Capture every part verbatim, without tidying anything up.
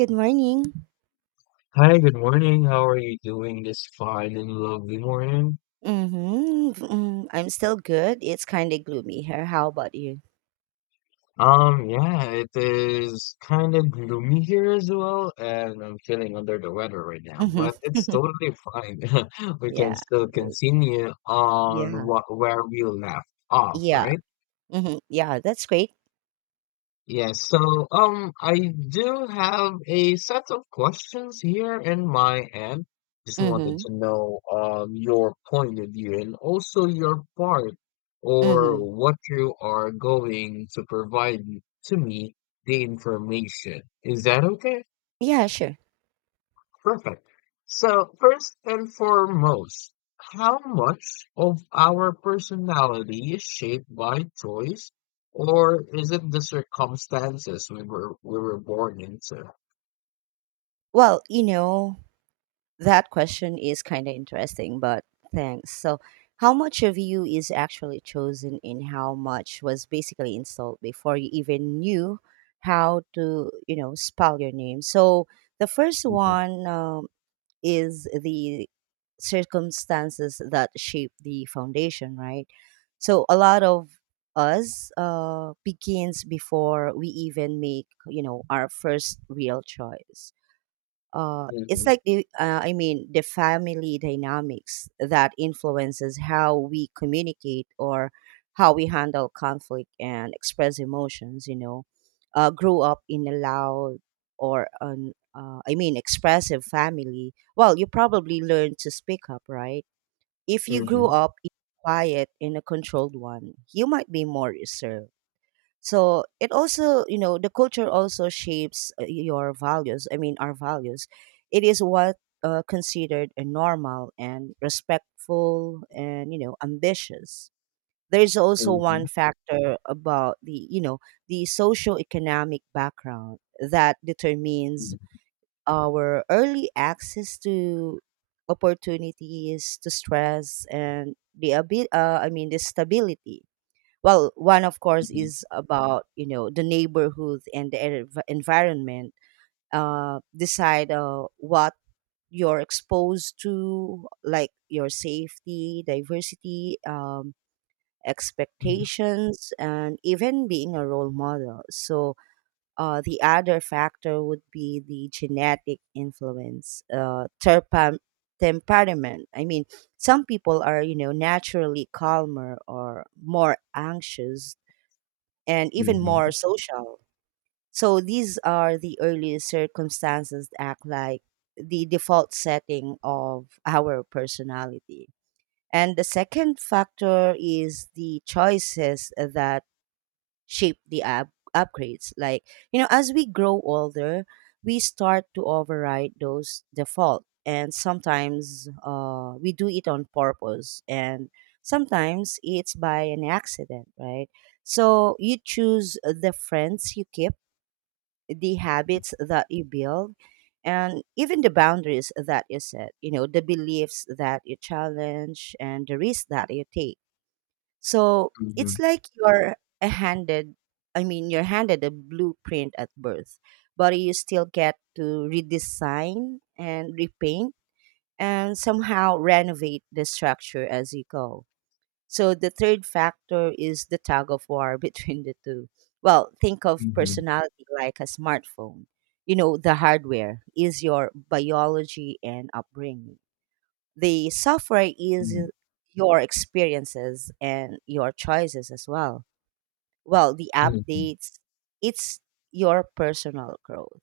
Good morning. Hi, good morning. How are you doing this fine and lovely morning? Mm-hmm. Mm, I'm still good. It's kind of gloomy here. How about you? Um, yeah, it is kind of gloomy here as well, and I'm feeling under the weather right now, Hmm. but it's totally fine. We can Yeah. still continue on Yeah. what where we left off, Yeah. right? hmm Yeah, that's great. Yes, so um, I do have a set of questions here in my end. Just wanted Mm-hmm. to know um your point of view and also your part or Mm-hmm. what you are going to provide to me the information. Is that okay? Yeah, sure. Perfect. So, first and foremost, how much of our personality is shaped by choice, or is it the circumstances we were we were born into? Well, you know, that question is kind of interesting, but thanks. So, how much of you is actually chosen and how much was basically installed before you even knew how to, you know, spell your name? So, the first Mhm, one, um, is the circumstances that shape the foundation, right? So a lot of us uh, begins before we even make you know our first real choice. Uh, it's mhm, like the uh, i mean the family dynamics that influences how we communicate or how we handle conflict and express emotions. You know uh, grew up in a loud or an uh, i mean expressive family, well you probably learn to speak up, right? If you grew mhm, up in a quiet in a controlled one, you might be more reserved. So it also, you know the culture also shapes uh, your values. I mean our values, it is what uh, considered a normal and respectful and you know ambitious. There's also one mhm, factor about the, you know the socio-economic background that determines mhm, our early access to opportunities, to stress, and the abi- uh, I mean the stability. Well, one of course mhm, is about, you know the neighborhood and the env- environment. Uh decide uh, what you're exposed to, like your safety, diversity, um expectations, and even being a role model. So uh, the other factor would be the genetic influence. Uh, terpa- temperament, I mean, some people are, you know naturally calmer or more anxious, and even mhm, more social. So these are the early circumstances that act like the default setting of our personality. And the second factor is the choices that shape the up- upgrades. Like, you know, as we grow older, we start to override those default. And sometimes uh, we do it on purpose, and sometimes it's by an accident, right? So you choose the friends you keep, the habits that you build, and even the boundaries that you set, you know, the beliefs that you challenge, and the risks that you take. So it's mhm, like you're a handed, I mean, you're handed a blueprint at birth, but you still get to redesign and repaint and somehow renovate the structure as you go. So the third factor is the tug of war between the two. Well, think of mhm, mhm, mhm, personality like a smartphone. You know, the hardware is your biology and upbringing, the software is your experiences and your choices as well. Well, the mhm. updates, it's your personal growth.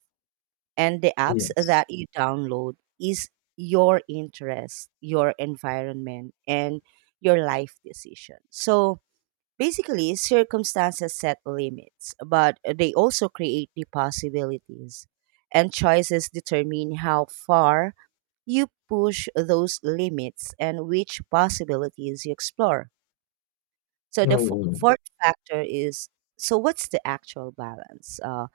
And the apps Yes. that you download is your interest, your environment, and your life decision. So basically, circumstances set limits, but they also create the possibilities, and choices determine how far you push those limits and which possibilities you explore. So the f- Mhm. fourth factor is, so what's the actual balance? Uh,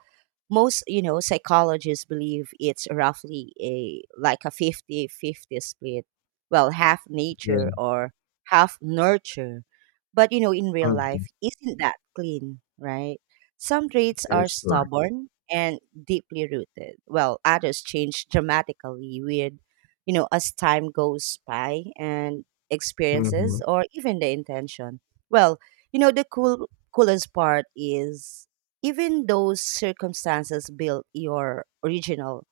most you know psychologists believe it's roughly a like a fifty-fifty split. Well, half Yeah. nature or half nurture, but you know in real life Mhm. isn't that clean, right? Some traits That are is correct. stubborn and deeply rooted, well others change dramatically with, you know as time goes by, and experiences Mhm. or even the intention. Well, you know the cool coolest part is even those circumstances build your original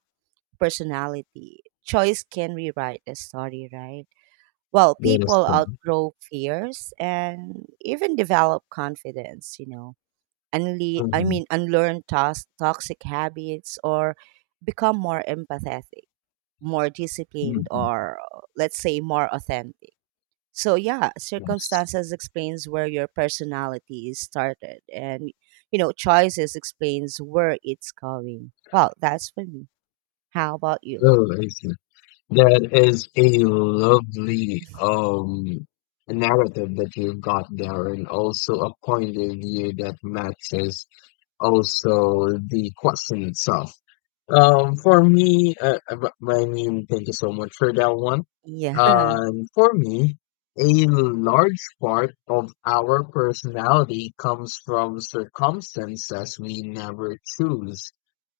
personality. Choice can rewrite the story, right? Well, That is people correct. outgrow fears and even develop confidence, you know, unle- I Mhm, mean, unlearn tos- toxic habits or become more empathetic, more disciplined, mhm. or let's say more authentic. So yeah, Yes. circumstances explains where your personality is started, and you know, choices explains where it's going. Well, that's for me. How about you? Oh, I see. That is a lovely um narrative that you got there, and also a point of view that matches also the question itself. Um, for me, uh, uh, but- I mean, thank you so much for that one. Yeah. Um, for me, a large part of our personality comes from circumstances we never choose.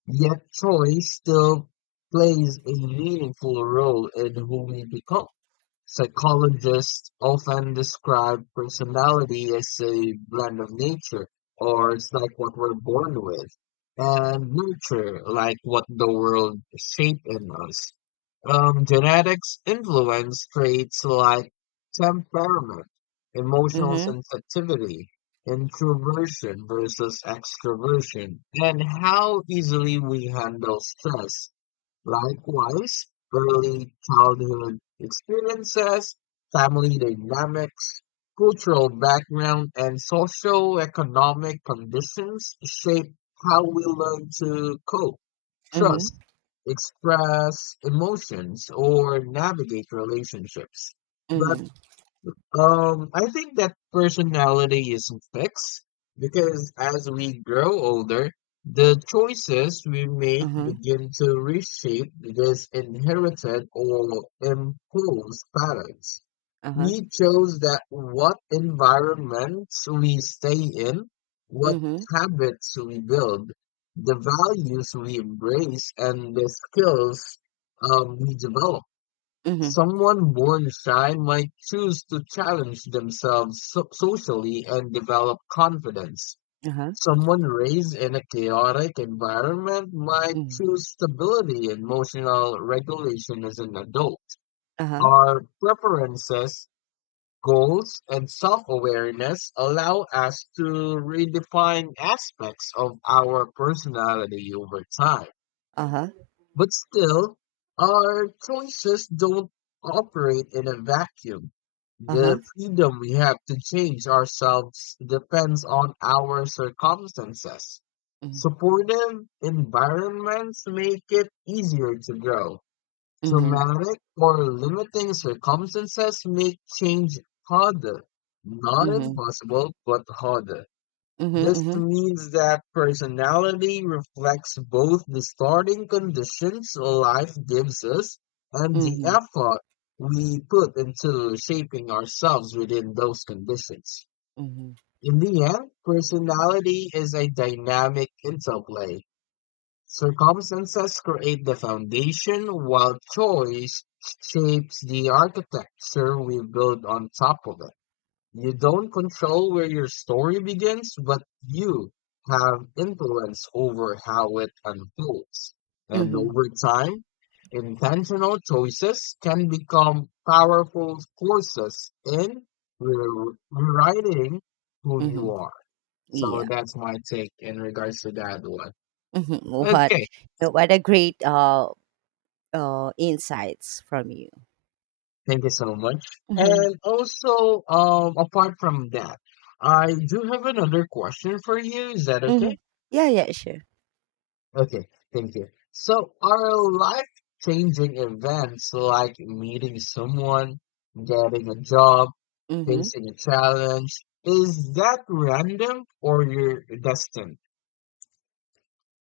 Yet choice still plays a meaningful role in who we become. Psychologists often describe personality as a blend of nature, or it's like what we're born with, and nurture, like what the world shaped in us. Um, genetics influence traits like temperament, emotional Mhm. sensitivity, introversion versus extroversion, and how easily we handle stress. Likewise, early childhood experiences, family dynamics, cultural background, and socio-economic conditions shape how we learn to cope, trust, Mhm. express emotions, or navigate relationships. But Mhm. um, I think that personality isn't fixed because as we grow older, the choices we make Mhm. begin to reshape these inherited or imposed patterns. Uh-huh. We chose that what environments we stay in, what Mhm. habits we build, the values we embrace, and the skills um, we develop. Mhm. Someone born shy might choose to challenge themselves so- socially and develop confidence. Uh-huh. Someone raised in a chaotic environment might Mhm. choose stability and emotional regulation as an adult. Uh-huh. Our preferences, goals, and self awareness allow us to redefine aspects of our personality over time. Uh-huh. But still, our choices don't operate in a vacuum. Uh-huh. The freedom we have to change ourselves depends on our circumstances. Mhm. Supportive environments make it easier to grow. Mhm. Traumatic or limiting circumstances make change harder. Not Mhm. impossible, but harder. This Mhm. means that personality reflects both the starting conditions life gives us and the Mhm. effort we put into shaping ourselves within those conditions. Mhm. Mhm. In the end, personality is a dynamic interplay. Circumstances create the foundation, while choice shapes the architecture we build on top of it. You don't control where your story begins, but you have influence over how it unfolds. And Mhm. over time, intentional choices can become powerful forces in re- rewriting who you Mhm. are. So Yeah. that's my take in regards to that one. Mhm. What Okay, you know, What a great uh uh insights from you. thank you so much. And also, um, apart from that, I do have another question for you. Is that okay? Mhm. Yeah, yeah, sure. Okay, thank you. So, are life-changing events like meeting someone, getting a job, Hmm. facing a challenge, is that random or you're destined?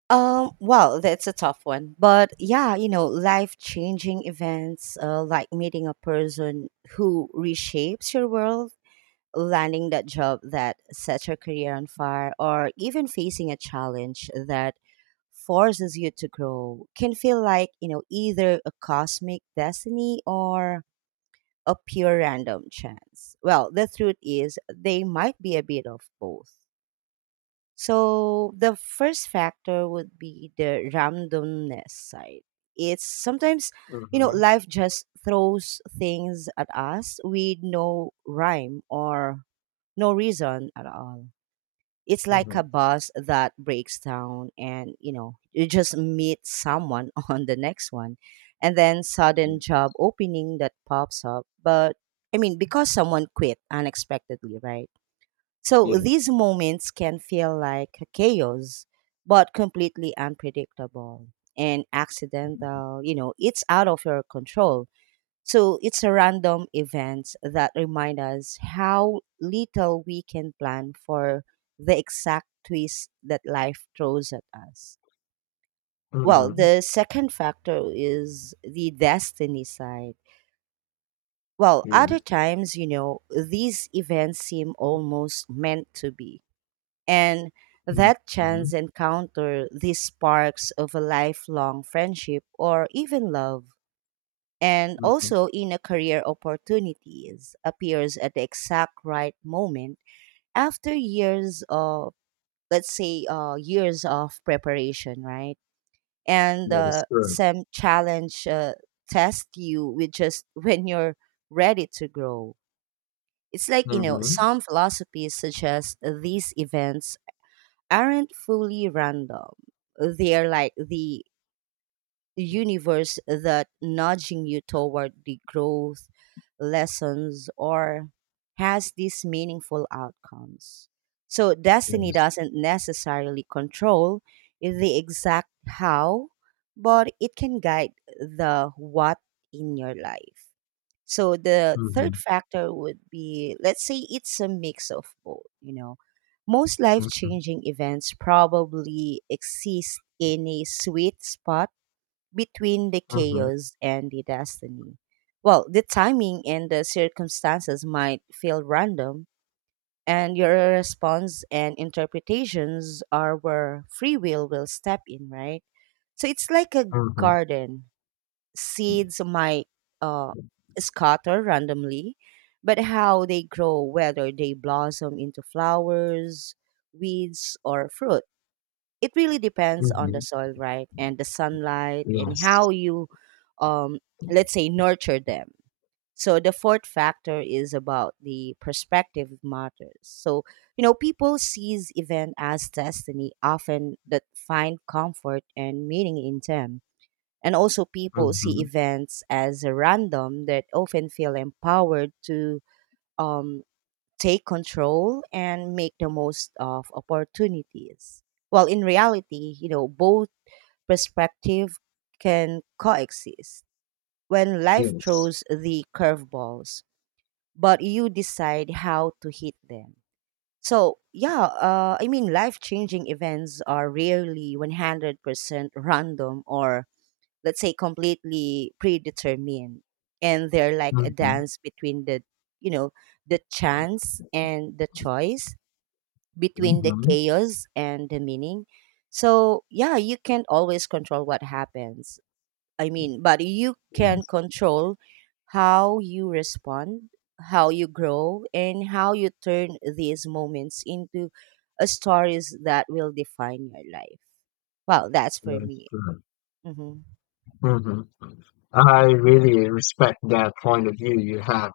Um, well, that's a tough one. But yeah, you know, life changing events uh, like meeting a person who reshapes your world, landing that job that sets your career on fire, or even facing a challenge that forces you to grow, can feel like, you know, either a cosmic destiny or a pure random chance. Well, the truth is, they might be a bit of both. So the first factor would be the randomness side. It's sometimes, you know, Mm-hmm. life just throws things at us with no rhyme or no reason at all. It's like Mm-hmm. a bus that breaks down and, you know, you just meet someone on the next one, and then sudden job opening that pops up. But I mean, because someone quit unexpectedly, right? So Yeah. these moments can feel like chaos, but completely unpredictable and accidental. You know, it's out of your control. So it's a random events that remind us how little we can plan for the exact twist that life throws at us. Well, Mm-hmm. the second factor is the destiny side. Well, Yeah. other times, you know, these events seem almost meant to be. And that Mm-hmm. chance encounter, these sparks of a lifelong friendship or even love, and Mm-hmm. also in a career opportunities, appears at the exact right moment after years of, let's say, uh, years of preparation, right? And That is uh, true. some challenge uh, test you with just when you're ready to grow. It's like, you know, Mm-hmm. some philosophies suggest these events aren't fully random. They're like the universe that nudging you toward the growth, lessons, or has these meaningful outcomes. So That destiny is. doesn't necessarily control the exact how, but it can guide the what in your life. So the Mm-hmm. third factor would be, let's say it's a mix of both, you know. Most life Mm-hmm. changing events probably exist in a sweet spot between the Mm-hmm. chaos and the destiny. Well, the timing and the circumstances might feel random, and your response and interpretations are where free will will step in, right? So it's like a Mm-hmm. garden, seeds might uh, scatter randomly, but how they grow, whether they blossom into flowers, weeds, or fruit, it really depends on the Mm-hmm. soil, right? And the sunlight and Yes. how you, um, let's say, nurture them. So the fourth factor is about the perspective matters. So, you know, people sees event as destiny often that find comfort and meaning in them. And also, people see Mm-hmm. events as random that often feel empowered to um, take control and make the most of opportunities. While in reality, you know, both perspective can coexist. When life Yes. throws the curveballs, but you decide how to hit them. So yeah, uh, I mean, life-changing events are rarely one hundred percent random or let's say completely predetermined, and they're like a Mm-hmm. dance between the, you know the chance and the choice, between the Mm-hmm. chaos and the meaning. So yeah, you can't always control what happens. I mean, but you can Yes. control how you respond, how you grow, and how you turn these moments into a stories that will define your life. Wow, that's for That is me. true. Hmm. Mm-hmm. I really respect that point of view you have.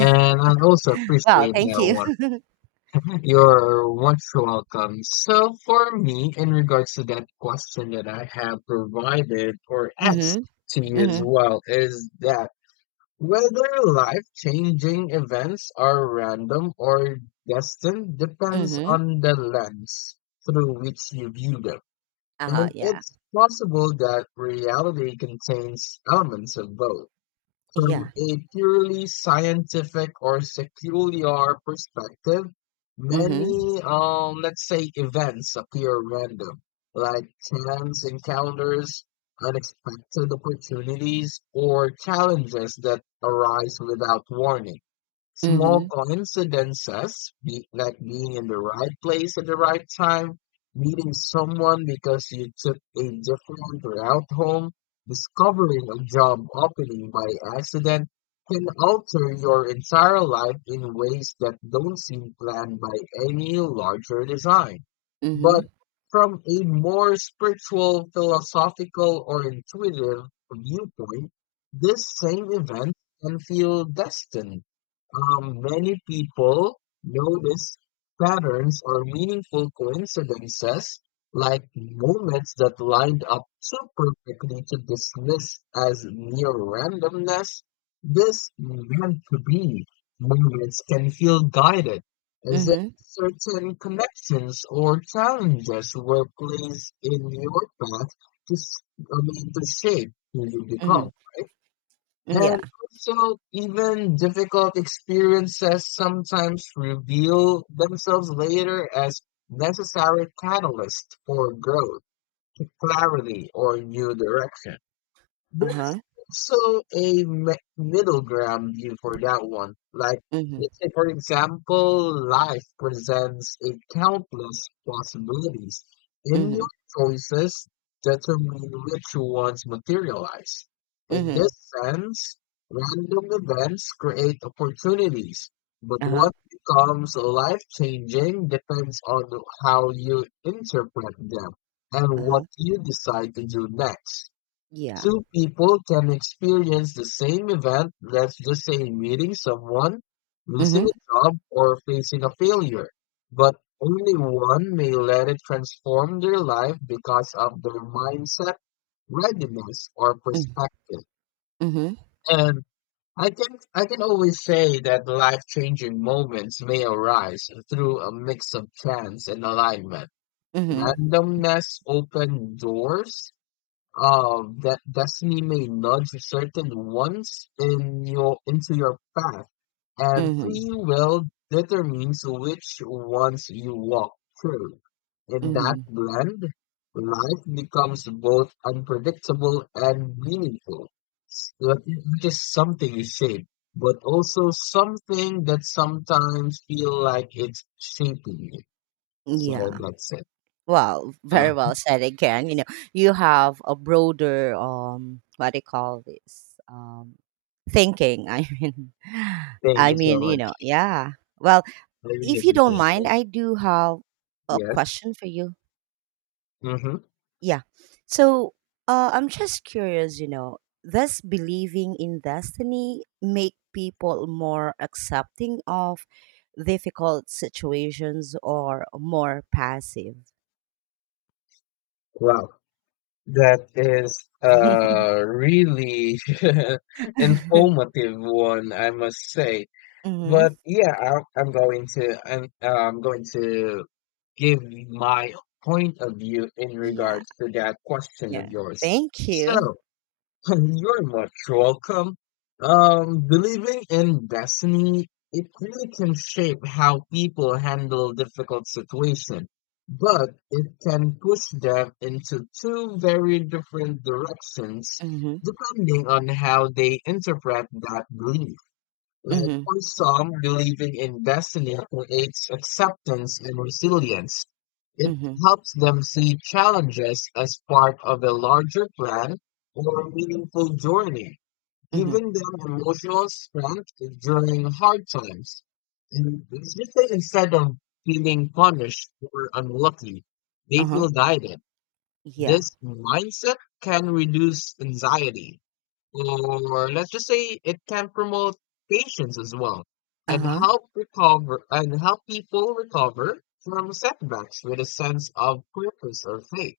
And I also Well, appreciate thank that you. one. You're much welcome. So, for me, in regards to that question that I have provided or asked Mhm, to you as mhm, well, is that whether life changing events are random or destined depends mhm. on the lens through which you view them. Uh-huh, And yeah. it's possible that reality contains elements of both. From Yeah. a purely scientific or secular perspective, Mhm, many, um, let's say, events appear random, like chance encounters, unexpected opportunities, or challenges that arise without warning. Small mhm, coincidences, be, like being in the right place at the right time, meeting someone because you took a different route home, discovering a job opening by accident, can alter your entire life in ways that don't seem planned by any larger design. But mhm, from a more spiritual, philosophical, or intuitive viewpoint, this same event can feel destined. Um, many people notice patterns or meaningful coincidences, like moments that lined up so perfectly to dismiss as mere randomness. This meant to be moments can feel guided, as if mhm, certain connections or challenges were placed in your path to, s- I mean, to shape who you become, mhm. right? Mm, yeah. And also, even difficult experiences sometimes reveal themselves later as necessary catalysts for growth, clarity, or new direction. Uh-huh. Also a mi- middle ground view for that one. Like, Mhm, let's say, for example, life presents a countless possibilities, and your mhm, choices determine which ones materialize. In this mhm. sense, random events create opportunities, but Uh-huh, what becomes life changing depends on how you interpret them and uh-huh. what you decide to do next. Yeah. Two people can experience the same event, let's just say meeting someone, losing Mhm, a job, or facing a failure, but only one may let it transform their life because of their mindset, readiness, or mm, perspective. mhm, And I can I can always say that life-changing moments may arise through a mix of chance and alignment. mhm, Randomness open doors uh, that destiny may nudge certain ones in your into your path, and mhm, free will determines which ones you walk through. In that mhm. blend, life becomes both unpredictable and meaningful, s- what- which is something you shape, but also something that sometimes feel like it's shaping you. So Yeah. that's it. Well, Uh, very well said again. You know, you have a broader um what do you call this? Um thinking. I mean Thank I you so mean, you much. know, yeah. Well, I really if you don't appreciate mind, it. I do have a Yes. question for you. Hmm. Yeah. So uh, I'm just curious, you know, does believing in destiny make people more accepting of difficult situations or more passive? Wow, that is a really informative one, I must say. Hmm. But yeah, I I'm going to I'm, uh, I'm going to give my point of view in Yeah. regards to that question of Yeah. yours. Thank you. So, you're much welcome. Um, believing in destiny, it really can shape how people handle difficult situations, but it can push them into two very different directions Mm-hmm. depending on how they interpret that belief. Like Mm-hmm. for some, believing in destiny creates acceptance and resilience. It Mm-hmm. helps them see challenges as part of a larger plan or a meaningful journey, Mm-hmm. giving them emotional strength during hard times. And it's just that instead of feeling punished or unlucky, they Uh-huh. feel guided. Yeah. This mindset can reduce anxiety or let's just say it can promote patience as well and Uh-huh. help recover and help people recover from setbacks with a sense of purpose or faith.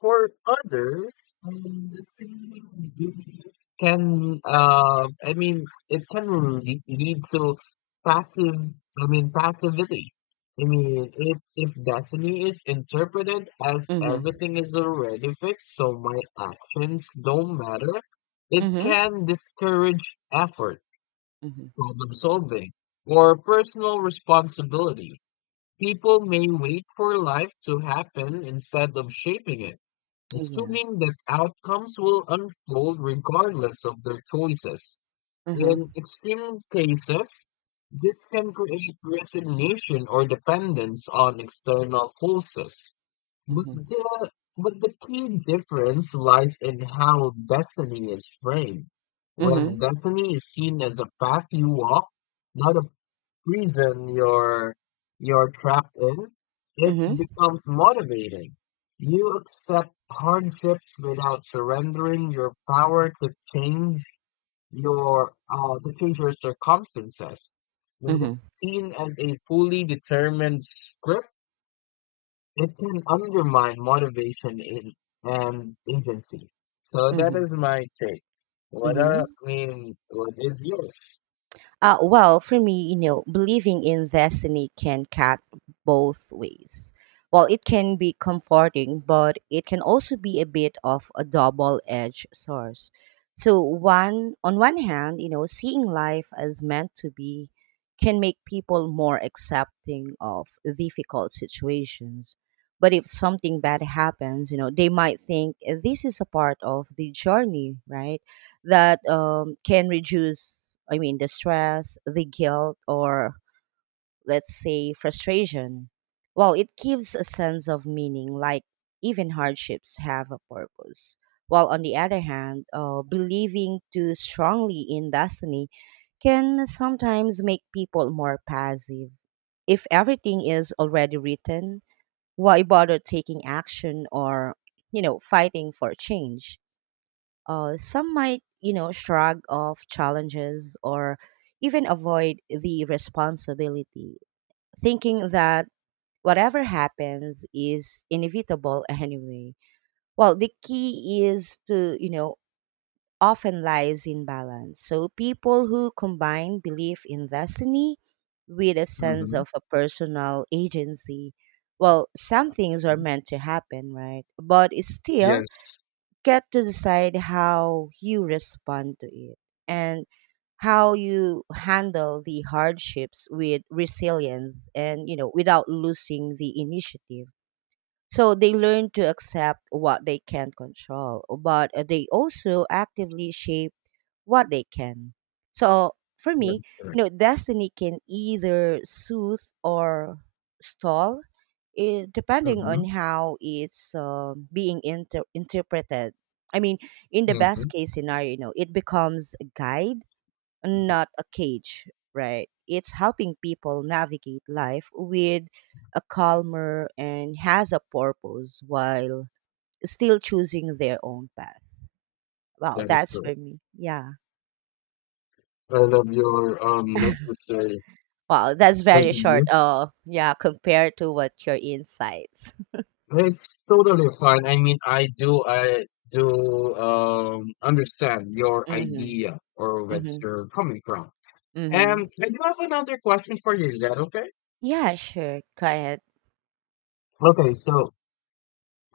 For others, um, the same belief can, uh, I mean, it can lead, lead to passive, I mean, passivity. I mean, if, if destiny is interpreted as Mm-hmm. everything is already fixed, so my actions don't matter, it Mm-hmm. can discourage effort, Mm-hmm. problem solving, or personal responsibility. People may wait for life to happen instead of shaping it Yeah. assuming that outcomes will unfold regardless of their choices. Uh-huh. In extreme cases, this can create resignation or dependence on external forces. But Mm-hmm. the, but the key difference lies in how destiny is framed. When Mm-hmm. destiny is seen as a path you walk, not a prison you're you're trapped in, it Mm-hmm. becomes motivating. You accept hardships without surrendering your power to change your uh, to change your circumstances. When Mhm. it's seen as a fully determined script, it can undermine motivation in and agency. So that Mhm. is my take. What are, Mhm. I mean, what is yours? Uh, well, for me, you know, believing in destiny can cut both ways. Well, it can be comforting, but it can also be a bit of a double-edged source. So, one on one hand, you know, seeing life as meant to be can make people more accepting of difficult situations. But if something bad happens, you know, they might think this is a part of the journey, right? That um, can reduce, I mean, the stress, the guilt, or let's say frustration. Well, it gives a sense of meaning, like even hardships have a purpose. While on the other hand, uh, believing too strongly in destiny can sometimes make people more passive. If everything is already written, why bother taking action or, you know, fighting for change? Uh, some might, you know, shrug off challenges or even avoid the responsibility, thinking that whatever happens is inevitable anyway. Well, the key is to, you know, often lies in balance. So people who combine belief in destiny with a sense Hmm. of a personal agency, well, some things are meant to happen, right? But it's still Yes, get to decide how you respond to it, and how you handle the hardships with resilience and you know without losing the initiative. So they learn to accept what they can control, but uh, they also actively shape what they can. So for me, that's you correct. know destiny can either soothe or stall it, depending Mhm, on how it's um being inter- interpreted. I mean, in the best mhm, case scenario, you know, it becomes a guide, mhm. not a cage, right? It's helping people navigate life with a calmer and has a purpose while still choosing their own path. Wow, That is that's for correct. me. Yeah. I love your um let's just say Wow, that's point very of short. view. Uh, yeah, compared to what your insights. It's totally fine. I mean, I do I do um understand your Mm-hmm. idea or where Mm-hmm. you're coming from. Mm-hmm. And I do have another question for you. Is that okay? Yeah, sure. Go ahead. Okay, so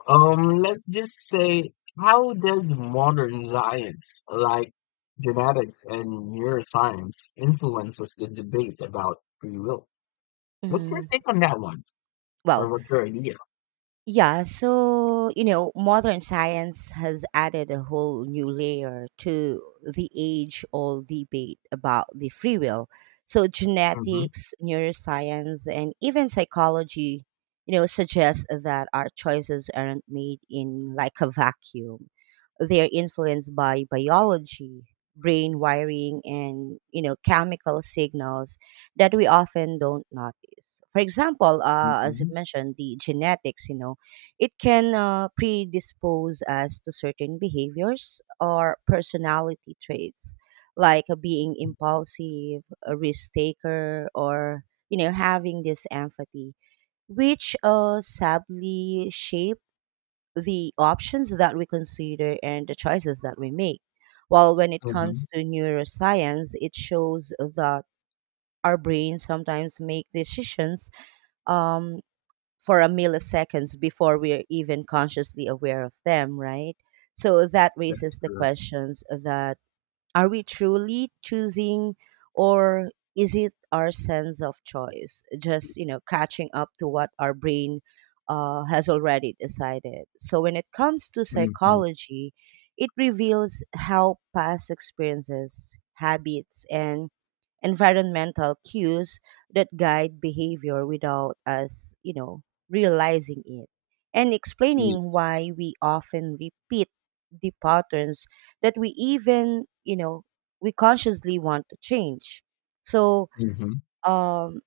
um let's just say how does modern science like genetics and neuroscience influences the debate about free will? What's your Mm, take on that one? Or well, what's your idea? yeah, so you know, modern science has added a whole new layer to the age-old debate about the free will. So Mhm, genetics, neuroscience, and even psychology, you know, suggest that our choices aren't made in like a vacuum. They are influenced by biology, brain wiring, and you know, chemical signals that we often don't notice. For example, uh, as you mhm, mentioned, the genetics, you know it can uh, predispose us to certain behaviors or personality traits, like uh, being m impulsive, a risk taker, or you know having this empathy, which uh, sadly shape the options that we consider and the choices that we make. While when it mhm, comes to neuroscience, it shows that our brains sometimes make decisions um for a milliseconds before we're even consciously aware of them, right? So that that's raises the correct. questions that, are we truly choosing, or is it our sense of choice just you know catching up to what our brain uh, has already decided. So when it comes to Mhm, psychology, it reveals how past experiences, habits, and environmental cues that guide behavior without us, you know, realizing it, and ye explaining why we often repeat the patterns that we even, you know, we consciously want to change. So, mhm, um,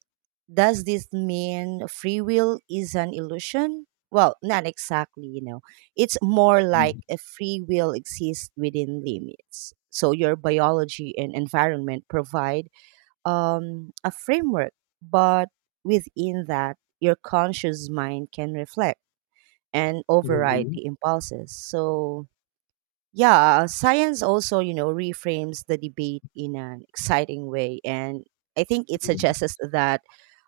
does this mean free will is an illusion? Well, not exactly, you know. It's more like mhm, a free will exists within limits. So, your biology and environment provide um, a framework, but within that, your conscious mind can reflect and override mhm, the impulses. So, yeah, science also, you know, reframes the debate in an exciting way. And I think it suggests that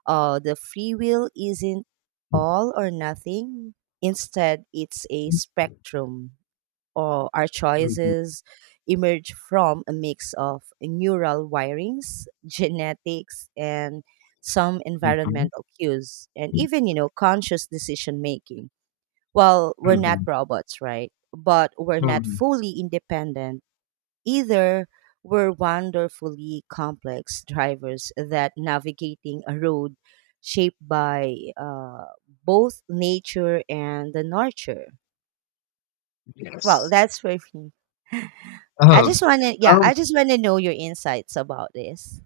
uh, the free will isn't yes. all or nothing. Instead, it's a spectrum or our choices emerge from a mix of neural wirings, genetics, and some Mhm, mhm, environmental cues, and even, you know, conscious decision making. Well, mhm, we're not mhm, robots, right? But we're not mhm, fully independent either. We're wonderfully complex drivers that navigating a road shaped by uh, both nature and the nurture. Well, yes. that's for me. I Oh, just want to, yeah, um I just want to know your insights about this.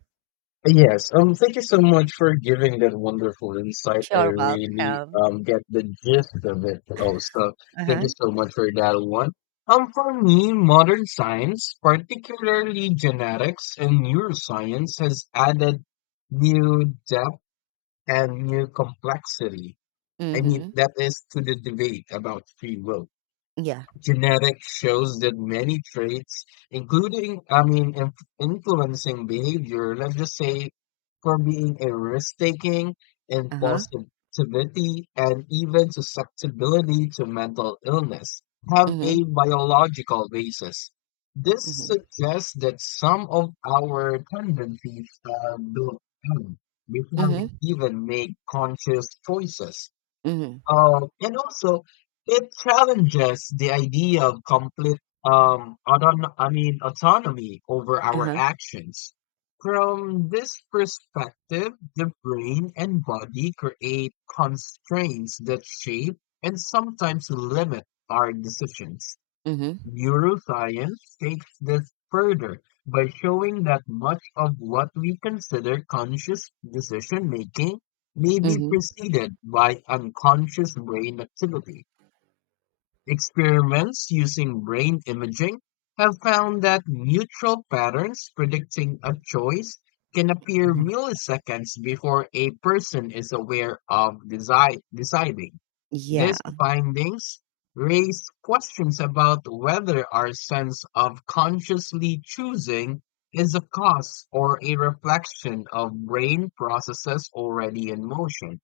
Yes, um, thank you so much for giving that wonderful insight. I Sure, really welcome. um get the gist of it. Oh, so Uh thank huh. you so much for that one. Um, for me, modern science, particularly genetics and neuroscience, has added new depth and new complexity. I mean, Mm-hmm. that is to the debate about free will. Yeah. Genetics shows that many traits, including, I mean, inf influencing behavior, let's just say from being a risk-taking, Uh huh. impulsivity, and even susceptibility to mental illness, have Mm-hmm. a biological basis. This Mm-hmm. suggests that some of our tendencies are built in before we Mm-hmm. even make conscious choices. Mm-hmm. Um, and also, it challenges the idea of complete, um, auton- I mean, autonomy over Uh our huh. actions. From this perspective, the brain and body create constraints that shape and sometimes limit our decisions. Mm-hmm. Neuroscience takes this further by showing that much of what we consider conscious decision making may be Mm-hmm. preceded by unconscious brain activity. Experiments using brain imaging have found that neutral patterns predicting a choice can appear Uh-huh. milliseconds before a person is aware of desi- deciding. Yeah. These findings raise questions about whether our sense of consciously choosing is a cause or a reflection of brain processes already in motion.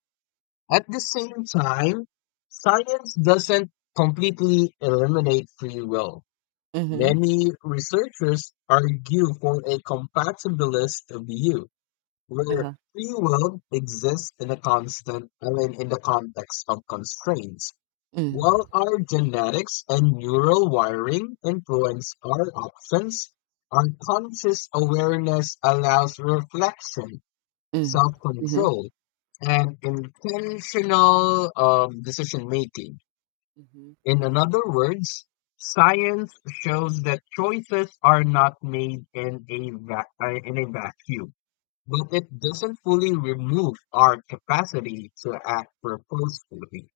At the same time, science doesn't completely eliminate free will. Mm-hmm. Many researchers argue for a compatibilist view, Uh huh. where free will exists in a constant, I mean, in the context of constraints, Mm. while our genetics and neural wiring influence our options. Our conscious awareness allows reflection Mm. Mm-hmm. self-control, and intentional um, decision making. Mm-hmm. In other words, science shows that choices are not made in a vac- uh, in a vacuum, but it doesn't fully remove our capacity to act purposefully.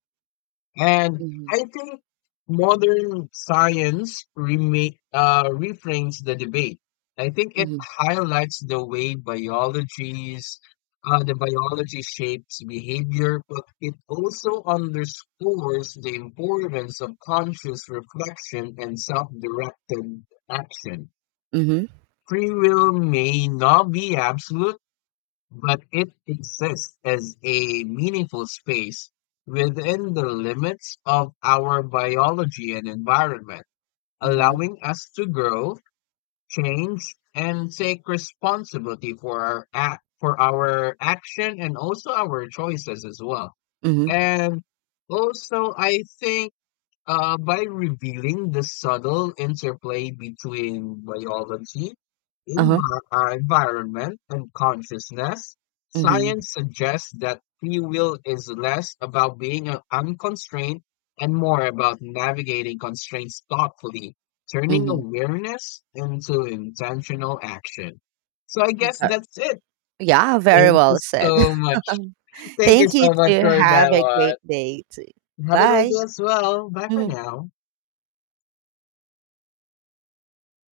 And Mm-hmm. I think modern science rema- uh, reframes the debate. I think it Mm-hmm. highlights the way biologies, uh, the biology shapes behavior, but it also underscores the importance of conscious reflection and self-directed action. Mm-hmm. Free will may not be absolute but it exists as a meaningful space within the limits of our biology and environment, Uh-huh. allowing us to grow, change, and take responsibility for our act, for our action and also our choices as well. Mm-hmm. And also, I think uh, by revealing the subtle interplay between biology, Uh-huh. envi- uh, environment, and consciousness, Mm-hmm. science suggests that free will is less about being uh, unconstrained and more about navigating constraints thoughtfully, turning Mm-hmm. awareness into intentional action. So I guess Ve- that's it. Yeah, very Thank you well said. so much. Thank you Thank you so much to for that have a one. great day. too. Have a great Bye. day as well. Bye for Mhm. now.